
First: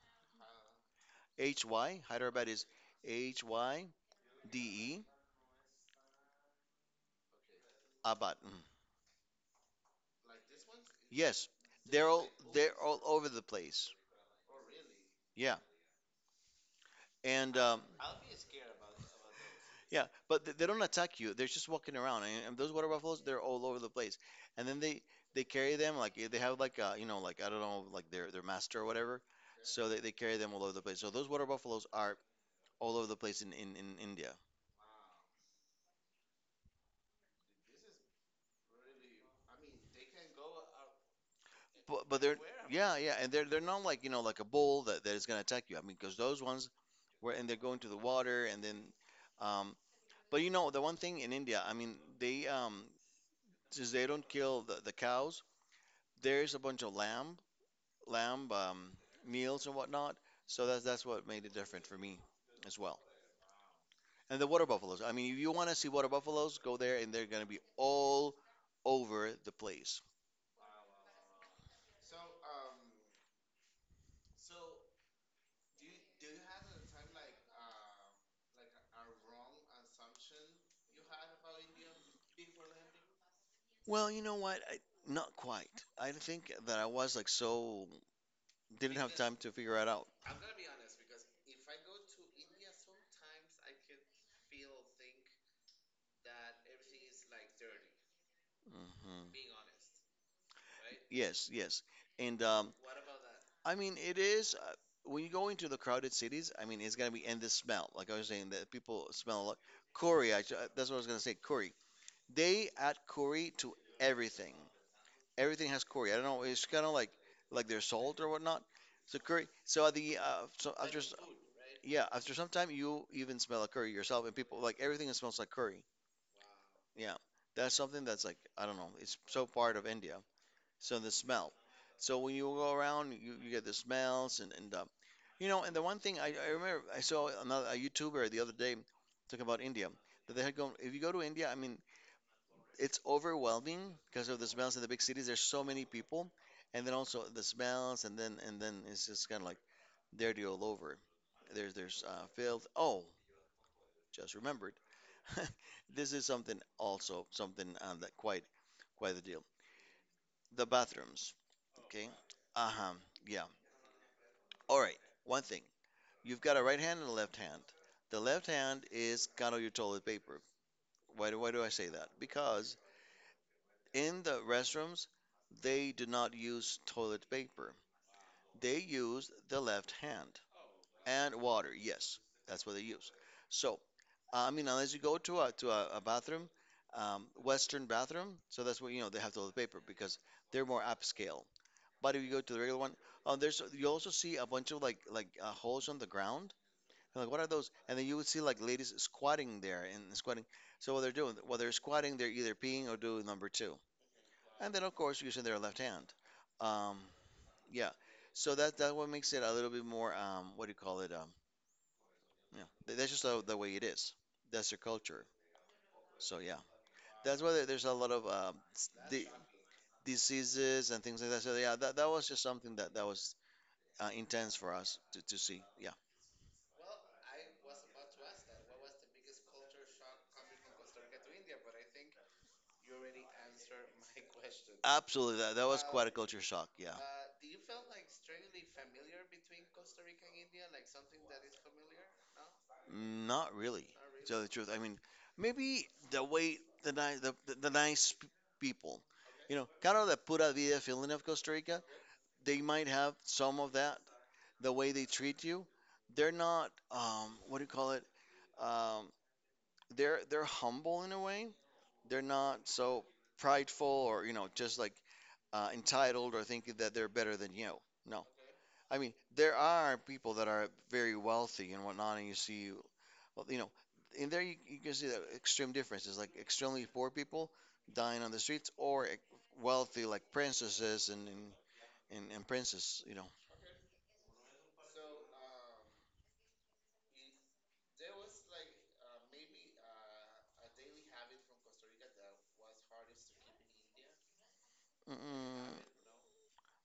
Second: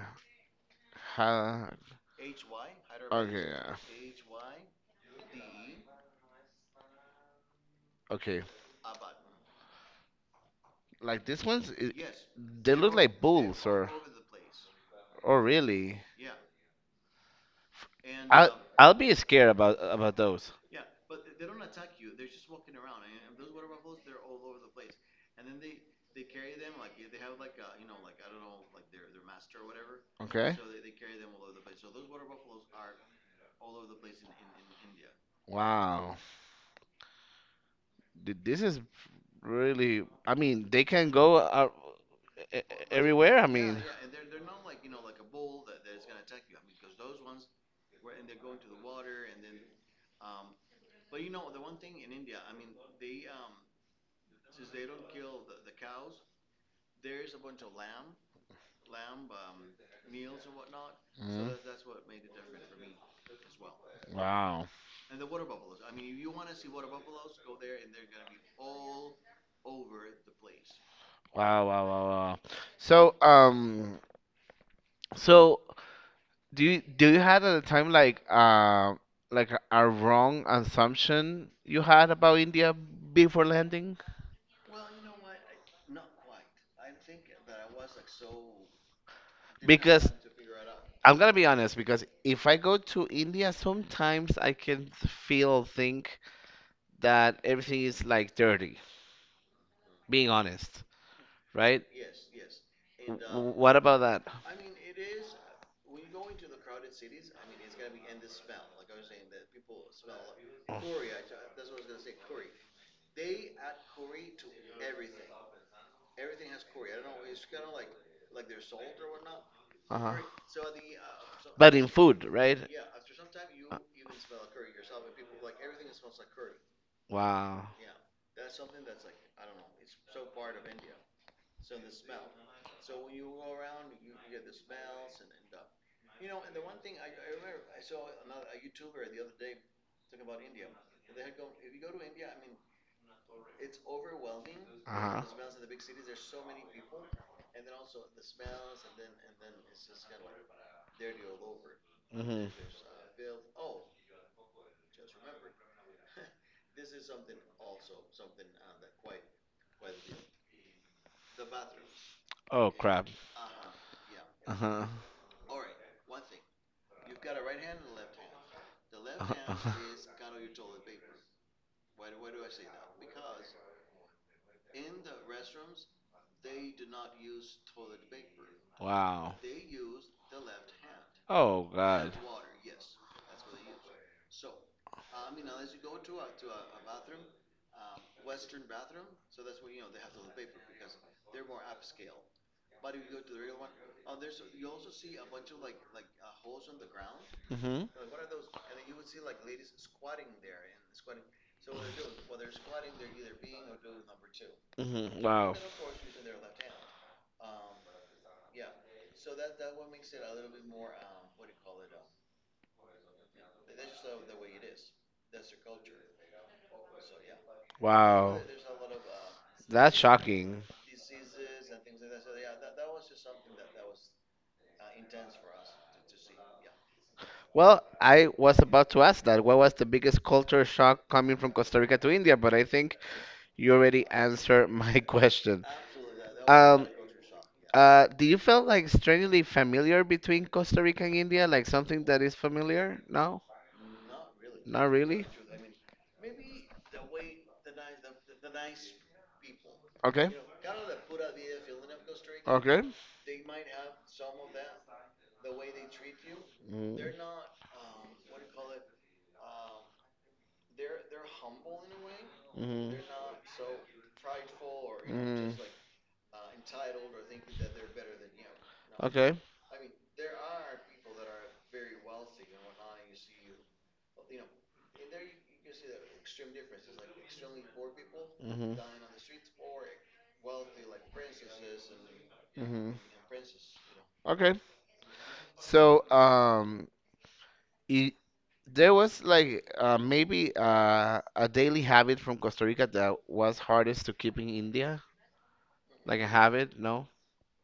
B: H
A: ha.
B: Y. Hyderabad is H
A: Okay,
B: Y
A: yeah.
B: D E Abad. Mhm.
A: Okay,
B: Yes,
A: like these
B: they're
A: ones,
B: all
A: I
B: they're all over
A: they
B: the
A: look like
B: place.
A: bulls, or
B: Yeah,
A: Oh, really?
B: and um,
A: I'll be
B: yeah,
A: scared
B: but th-
A: about
B: they don't attack you.
A: those.
B: They're just walking around, and those water buffaloes they're all over the place. And then they carry them like they have like I don't know like their master or whatever. So they carry them all over the
A: Okay.
B: place. So those water buffaloes are all over the place in India.
A: Wow. This is really. I mean, they can go
B: But but they're am I?
A: everywhere. I
B: Yeah, yeah,
A: mean,
B: and they're not like a bull that is gonna attack you. I mean, because those ones were and they go into the water and then, um, but you know the one thing in India, I mean they since they don't kill the cows, there's a bunch of lamb lamb meals and whatnot. So that's
A: Mm.
B: that's what made it different for me as well.
A: Wow.
B: And the water buffaloes. I mean, if you want to see water buffaloes, go there and they're gonna be all over the place.
A: Wow, wow, wow, wow. So, um, so do you had at the time like a wrong assumption you had about India before landing?
B: Well, you know what? Not quite. I think that I was like so didn't have time
A: Because
B: to figure it out.
A: I'm gonna be honest, because if I go to India, sometimes I can feel think that everything is like dirty,
B: Hmm.
A: being honest, right?
B: Yes, yes. And
A: What about that?
B: I mean, it is when you go into the crowded cities. I mean, it's gonna be and the smell. Like I was saying, that people smell a lot. Curry, that's what I was gonna say. Curry. They add curry to everything. Everything has curry. I don't know. It's kind of like their salt or whatnot. So curry. So at the so after.
A: But in food, right?
B: Yeah, after some time, you even smell a curry yourself, and people like everything that smells like curry.
A: Wow.
B: Yeah, that's something that's like I don't know. It's so part of India. So the smell. So when you go around, you get the smells and you know. And the one thing I remember I saw another a YouTuber the other day talking about India that they had gone. If you go to India, I mean, it's overwhelming because
A: Uh-huh.
B: of the smells in the big cities. There's so many people, and then also the smells, and then it's just kind of like dirty all over.
A: Hmm.
B: There's filth. Oh, just remembered (laughs) this is something also something that quite the deal. The bathrooms,
A: Oh
B: okay?
A: crap.
B: Uh-huh. Yeah.
A: Uh-huh. (laughs)
B: All right. One thing. You've got a right hand and a left hand. The left hand
A: Uh-huh.
B: is kind of your toilet paper. Why do I say that? Because in the restrooms, they do not use toilet paper.
A: Wow.
B: They use the left hand
A: Oh
B: and
A: god.
B: water. Yes, that's what they use. So, I mean, unless you go to a bathroom, Western bathroom, so that's what they have toilet paper because they're more upscale. But if you go to the regular one, there's you also see a bunch of like holes on the ground.
A: Mhm.
B: You're like what are those? And then you would see like ladies squatting there and squatting. So what they're doing, while they're squatting, they're either peeing or doing number two,
A: Mhm.
B: and
A: Wow.
B: then of course using their left hand. Um, yeah. So that what makes it a little bit more what do you call it? Yeah, that's just the way it is. That's their culture. So yeah. that's why
A: Wow.
B: there- there's a lot of
A: That's shocking.
B: diseases and things like that. So yeah, that was just something that was intense for us to see. Yeah,
A: Well, I was about to ask that. What was the biggest culture shock coming from Costa Rica to India? But I think you already answered my (laughs) question.
B: absolutely. That was quite
A: Um,
B: a culture shock. Yeah.
A: do you feel like strangely familiar between Costa Rica and India? Like something that is familiar? No?
B: Not really.
A: Not
B: To tell
A: really?
B: the truth, I mean, maybe the way the nice people,
A: Okay.
B: you know, kind of the pura vida feeling of Costa Rica,
A: Okay.
B: they might have some of that, the way they treat you,
A: Mm.
B: they're not what do you call it? Um, they're humble in a way.
A: Mhm.
B: They're not so prideful or you know
A: Mm.
B: just like uh, entitled or thinking that they're better than you. No,
A: Okay.
B: I mean there are people that are very wealthy and whatnot, and you see, well, in there you can see that extreme differences, like extremely poor people
A: Mhm.
B: dying on the streets or wealthy like princesses and and,
A: Hmm.
B: and, and princes.
A: Okay. So, I There was like maybe a daily habit from Costa Rica that was hardest to keep in India, like a
B: Mm-mm.
A: habit, no?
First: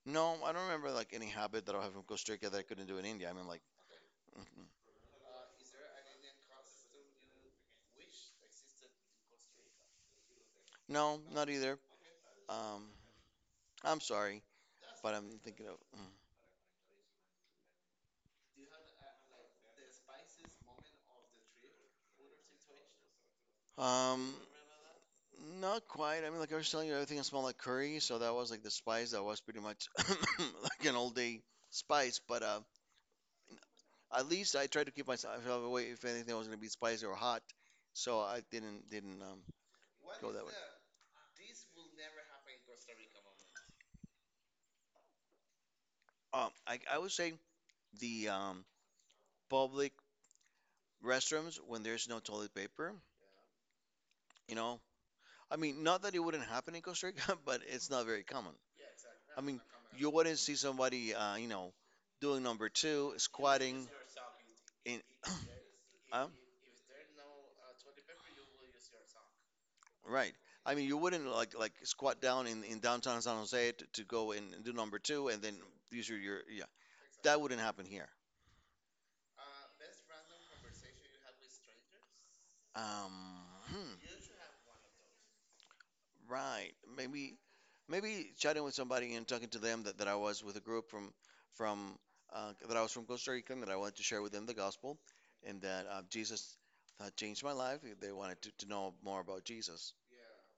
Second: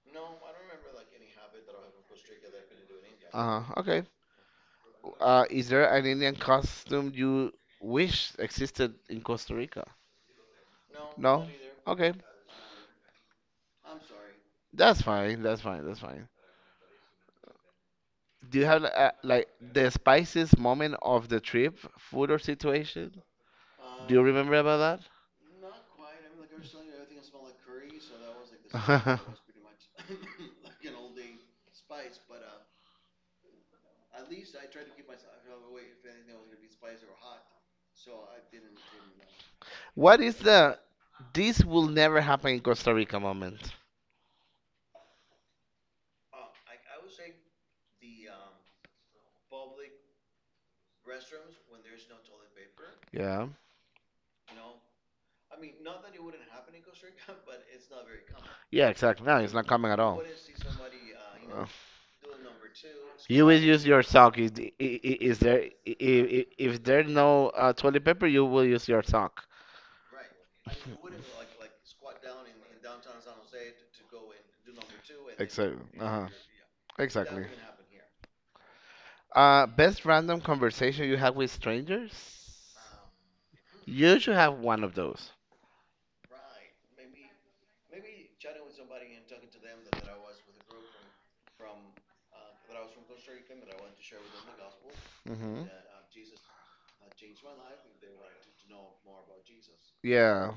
B: No, I don't remember like any habit that I have in Costa Rica that I couldn't do in India. I mean, like,
A: Huh. Okay.
B: mm-mm.
A: Is there an Indian costume you wish existed in Costa Rica?
B: no,
A: No?
B: not either.
A: Okay.
B: Um, I'm sorry,
A: That's
B: but I'm
A: fine. That's
B: thinking of.
A: fine. That's fine. Do you have like the spiciest moment of the trip, food or situation?
B: Mm.
A: Do you
B: Um,
A: remember about that?
B: not quite. I mean, like I was telling you, everything smelled like
A: (laughs)
B: curry, so that was like the spice that was pretty much (coughs) like an all day spice. But at least I tried to keep myself away if anything was gonna be spicy or hot, so I didn't.
A: What
B: What go is
A: is
B: that way.
A: the this will never happen in Costa Rica moment?
B: That? I would say the public restrooms when there's no toilet paper.
A: Yeah.
B: You know, I mean, not that it wouldn't happen in Costa Rica, (laughs) but it's not very common.
A: Yeah, exactly. No,
B: I
A: it's
B: mean,
A: not coming at
B: you
A: all.
B: wouldn't see somebody,
A: Uh,
B: doing number two,
A: will use
B: squatting.
A: your sock.
B: In
A: Is there
B: (clears throat) uh,
A: if there's no toilet paper, you will use your sock.
B: right. I mean, you wouldn't like squat down in downtown San Jose to go and do number two,
A: (laughs)
B: and then true.
A: Exactly.
B: These are
A: Uh-huh.
B: your, yeah. Exactly. That
A: Exactly.
B: wouldn't happen here.
A: Best random conversation you have with strangers?
B: Um, hmm,
A: You should have one of those.
B: right. Maybe maybe chatting with somebody and talking to them that, that I was with a group from that I was from Costa Rica and that I wanted to share with them the gospel and
A: Mm-hmm.
B: that Jesus changed my life. They wanted to know more about Jesus.
A: Yeah.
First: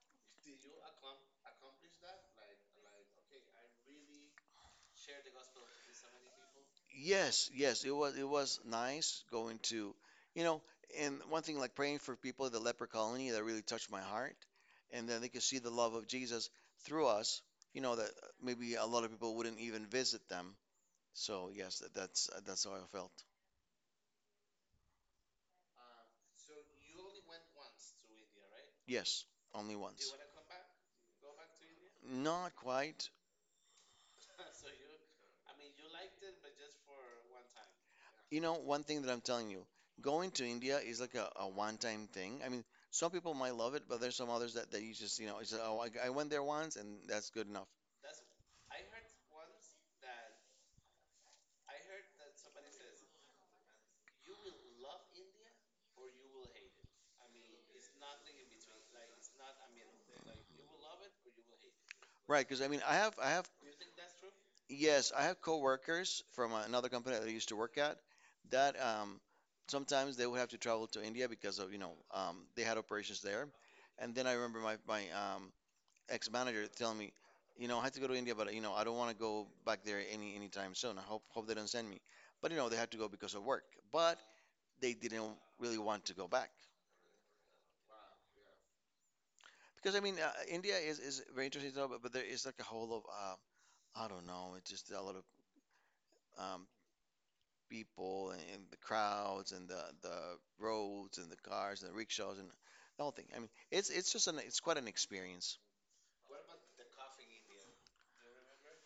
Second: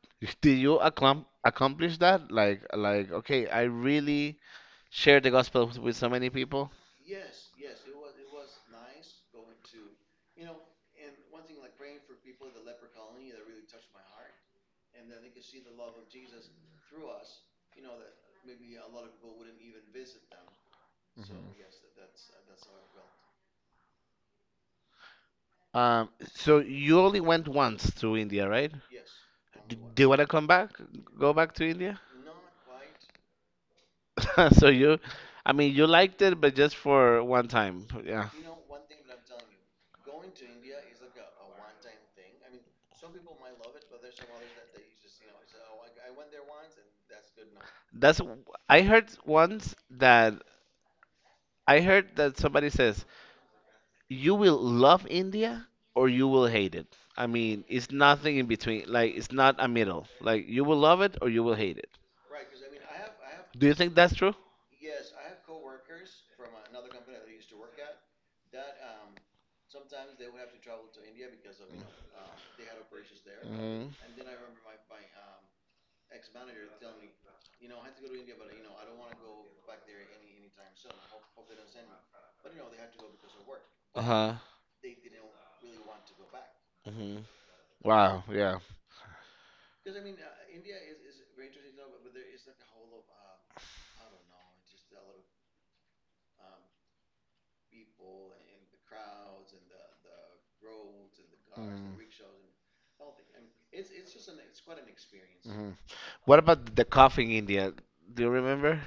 A: (laughs) Did you accomplish that? Like, okay, I really shared the gospel with so many people.
B: Yes, yes, it was nice going to, you know, and one thing like praying for people at the leper colony that really touched my heart, and then they could see the love of Jesus through us. You know that maybe a lot of people wouldn't even visit them. So yes, that, that's how I felt.
A: So you only went once to India, right?
B: Yes,
A: D
B: only
A: Do you
B: once.
A: want to come back? Go back to India?
B: Not quite.
A: (laughs) So you, I mean, you liked it, but just for one time. Yeah.
B: You know, one thing that I'm telling you, going to India is like a one-time thing. I mean, some people might love it, but there's some others that, that you just, you know, it's oh, I went there once and that's good enough.
A: That's, I heard once that I heard that somebody says, you will love India or you will hate it. I mean, it's nothing in between. Like it's not a middle. Like you will love it or you will hate it.
B: Right, because I mean,
A: Do you think that's true?
B: yes, I have coworkers from another company that I used to work at that sometimes they would have to travel to India because of, you know, they had operations there.
A: Hmm.
B: And then I remember my, my ex-manager telling me, you know, I had to go to India, but you know, I don't want to go back there any anytime soon. I hope they don't send me. But you know, they had to go because of work.
A: Uh
B: But
A: huh.
B: they didn't really want to go back
A: Hmm. Wow. Yeah.
B: because I mean, India is very interesting to know, but there is like a whole of I don't know, it's just a lot of um, people and the crowds and the roads and the cars and the
A: Mhm.
B: rickshaws and the whole thing. I mean, it's just an it's quite an experience.
A: Mhm. What about the coffee in India? Do you remember?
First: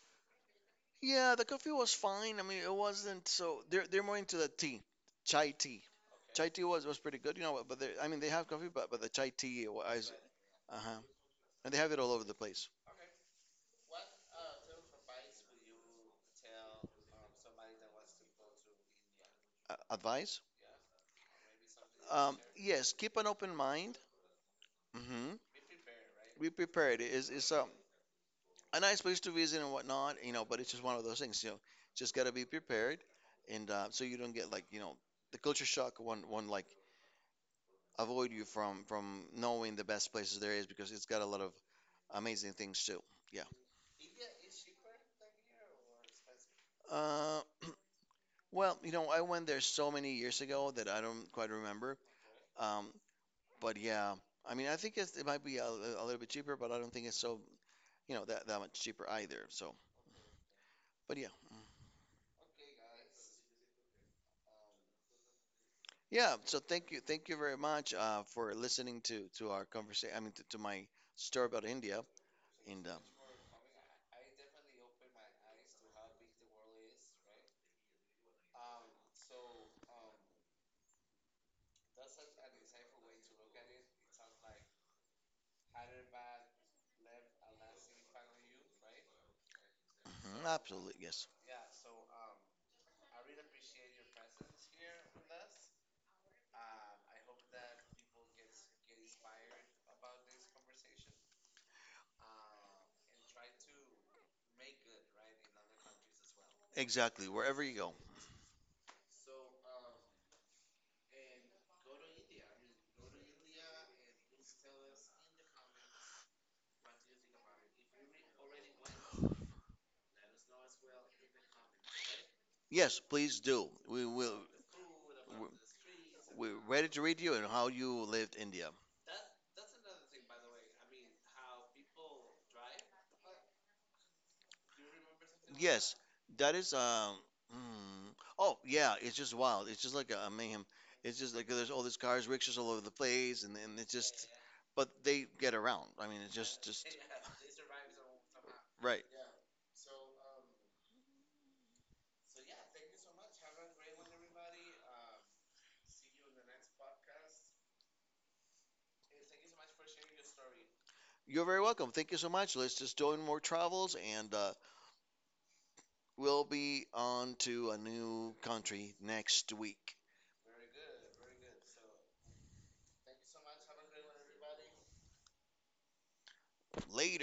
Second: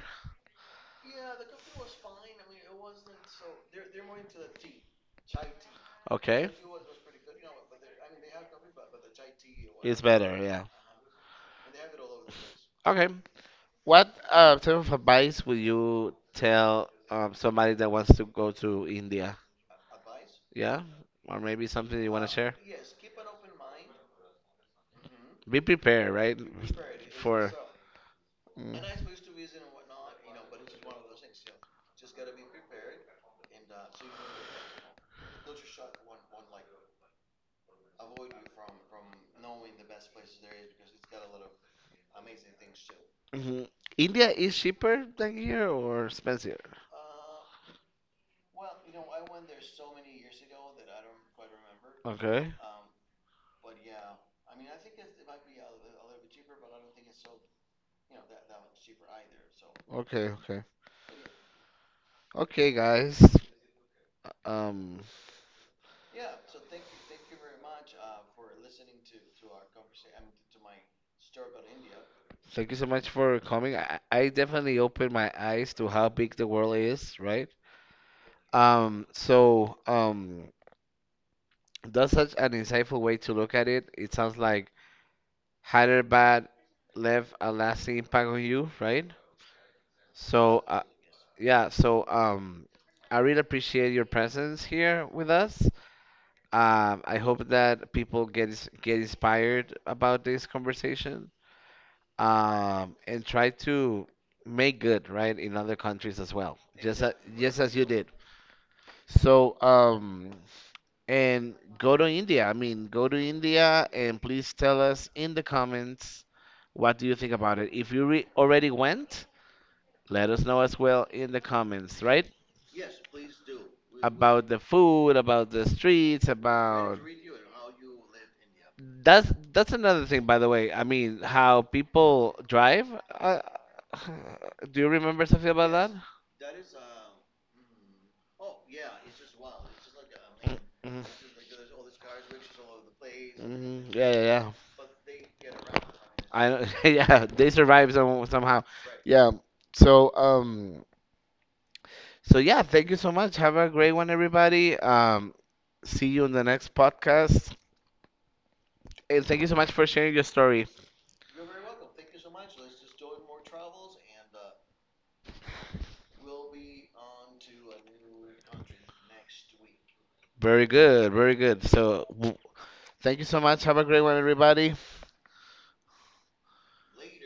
B: Yeah, the coffee was fine. I mean, it wasn't so. They're more into the tea, chai tea. Chai
A: Okay.
B: tea was pretty good, you know. But they, I mean, they have coffee, but the chai tea
A: It's
B: was,
A: better, yeah.
B: uh huh. And they have it all over the place.
A: Okay. What type of advice would you tell somebody that wants to go to India?
B: Advice?
A: Yeah, or maybe something you want to share?
B: Yes, keep an open mind. Hmm.
A: Be prepared, right?
B: Be prepared. It's
A: For Mm.
B: a nice place to visit and whatnot, you know. But it's just one of those things, you know. Just gotta be prepared, and so you don't get like you know the culture shock. One one like avoid you from knowing the best places there is because it's got a lot of amazing things too. Yeah.
A: Mhm. India is cheaper than here or expensive?
B: Uh, (clears throat) well, you know, I went there so many years ago that I don't quite remember.
A: Okay,
B: Um, but yeah, I mean, I think it's, it might be a little bit cheaper, but I don't think it's so, you know, that, that much cheaper either. So,
A: okay, okay.
B: but yeah,
A: Okay, guys. Um,
B: yeah. So thank you very much for listening to our conversation. I mean, to my story about India.
A: thank you so
B: And
A: much for coming. I definitely opened my eyes to how big the world is, right? Um, so, um, That's such an insightful way to look at it. It sounds like higher bad left a lasting impact on you, right?
B: mhm,
A: So, uh,
B: absolutely, yes,
A: yeah, so um, I really appreciate your presence here with us. I hope that people get get inspired about this conversation and try to make good, right, in other countries as well,
B: exactly.
A: just
B: Wherever you
A: as you
B: go,
A: did. So, and go to India. I mean, go to India and please tell us in the comments what do you think about it. If you already went, let us know as well in the comments, right?
B: yes, please do. We will.
A: About the food,
B: We're
A: about the streets,
B: we're ready
A: about
B: to read you and how you lived India.
A: that's another thing, by the way. I mean, how people drive. Uh, (sighs) do you remember something about that?
B: Yes, that is. Mm, oh yeah, it's just wild. It's just like a mayhem.
A: Yes. Mhm.
B: It's just like there's all these cars, rickshaws all over the place, and
A: Mhm.
B: it's
A: Yeah, yeah,
B: just.
A: yeah.
B: But they get around. I mean, it's
A: I
B: just
A: don't, (laughs)
B: just.
A: yeah, they survive some, somehow.
B: Right.
A: Yeah. So, so yeah, thank you so much. Have a great one, everybody. See you in the next podcast. And thank you so much for sharing your story.
B: You're very welcome. Thank you so much. Let's just do more travels, and we'll be on to a new country next week.
A: Very good, very good. Thank you so much. Have a great one, everybody.
B: Later.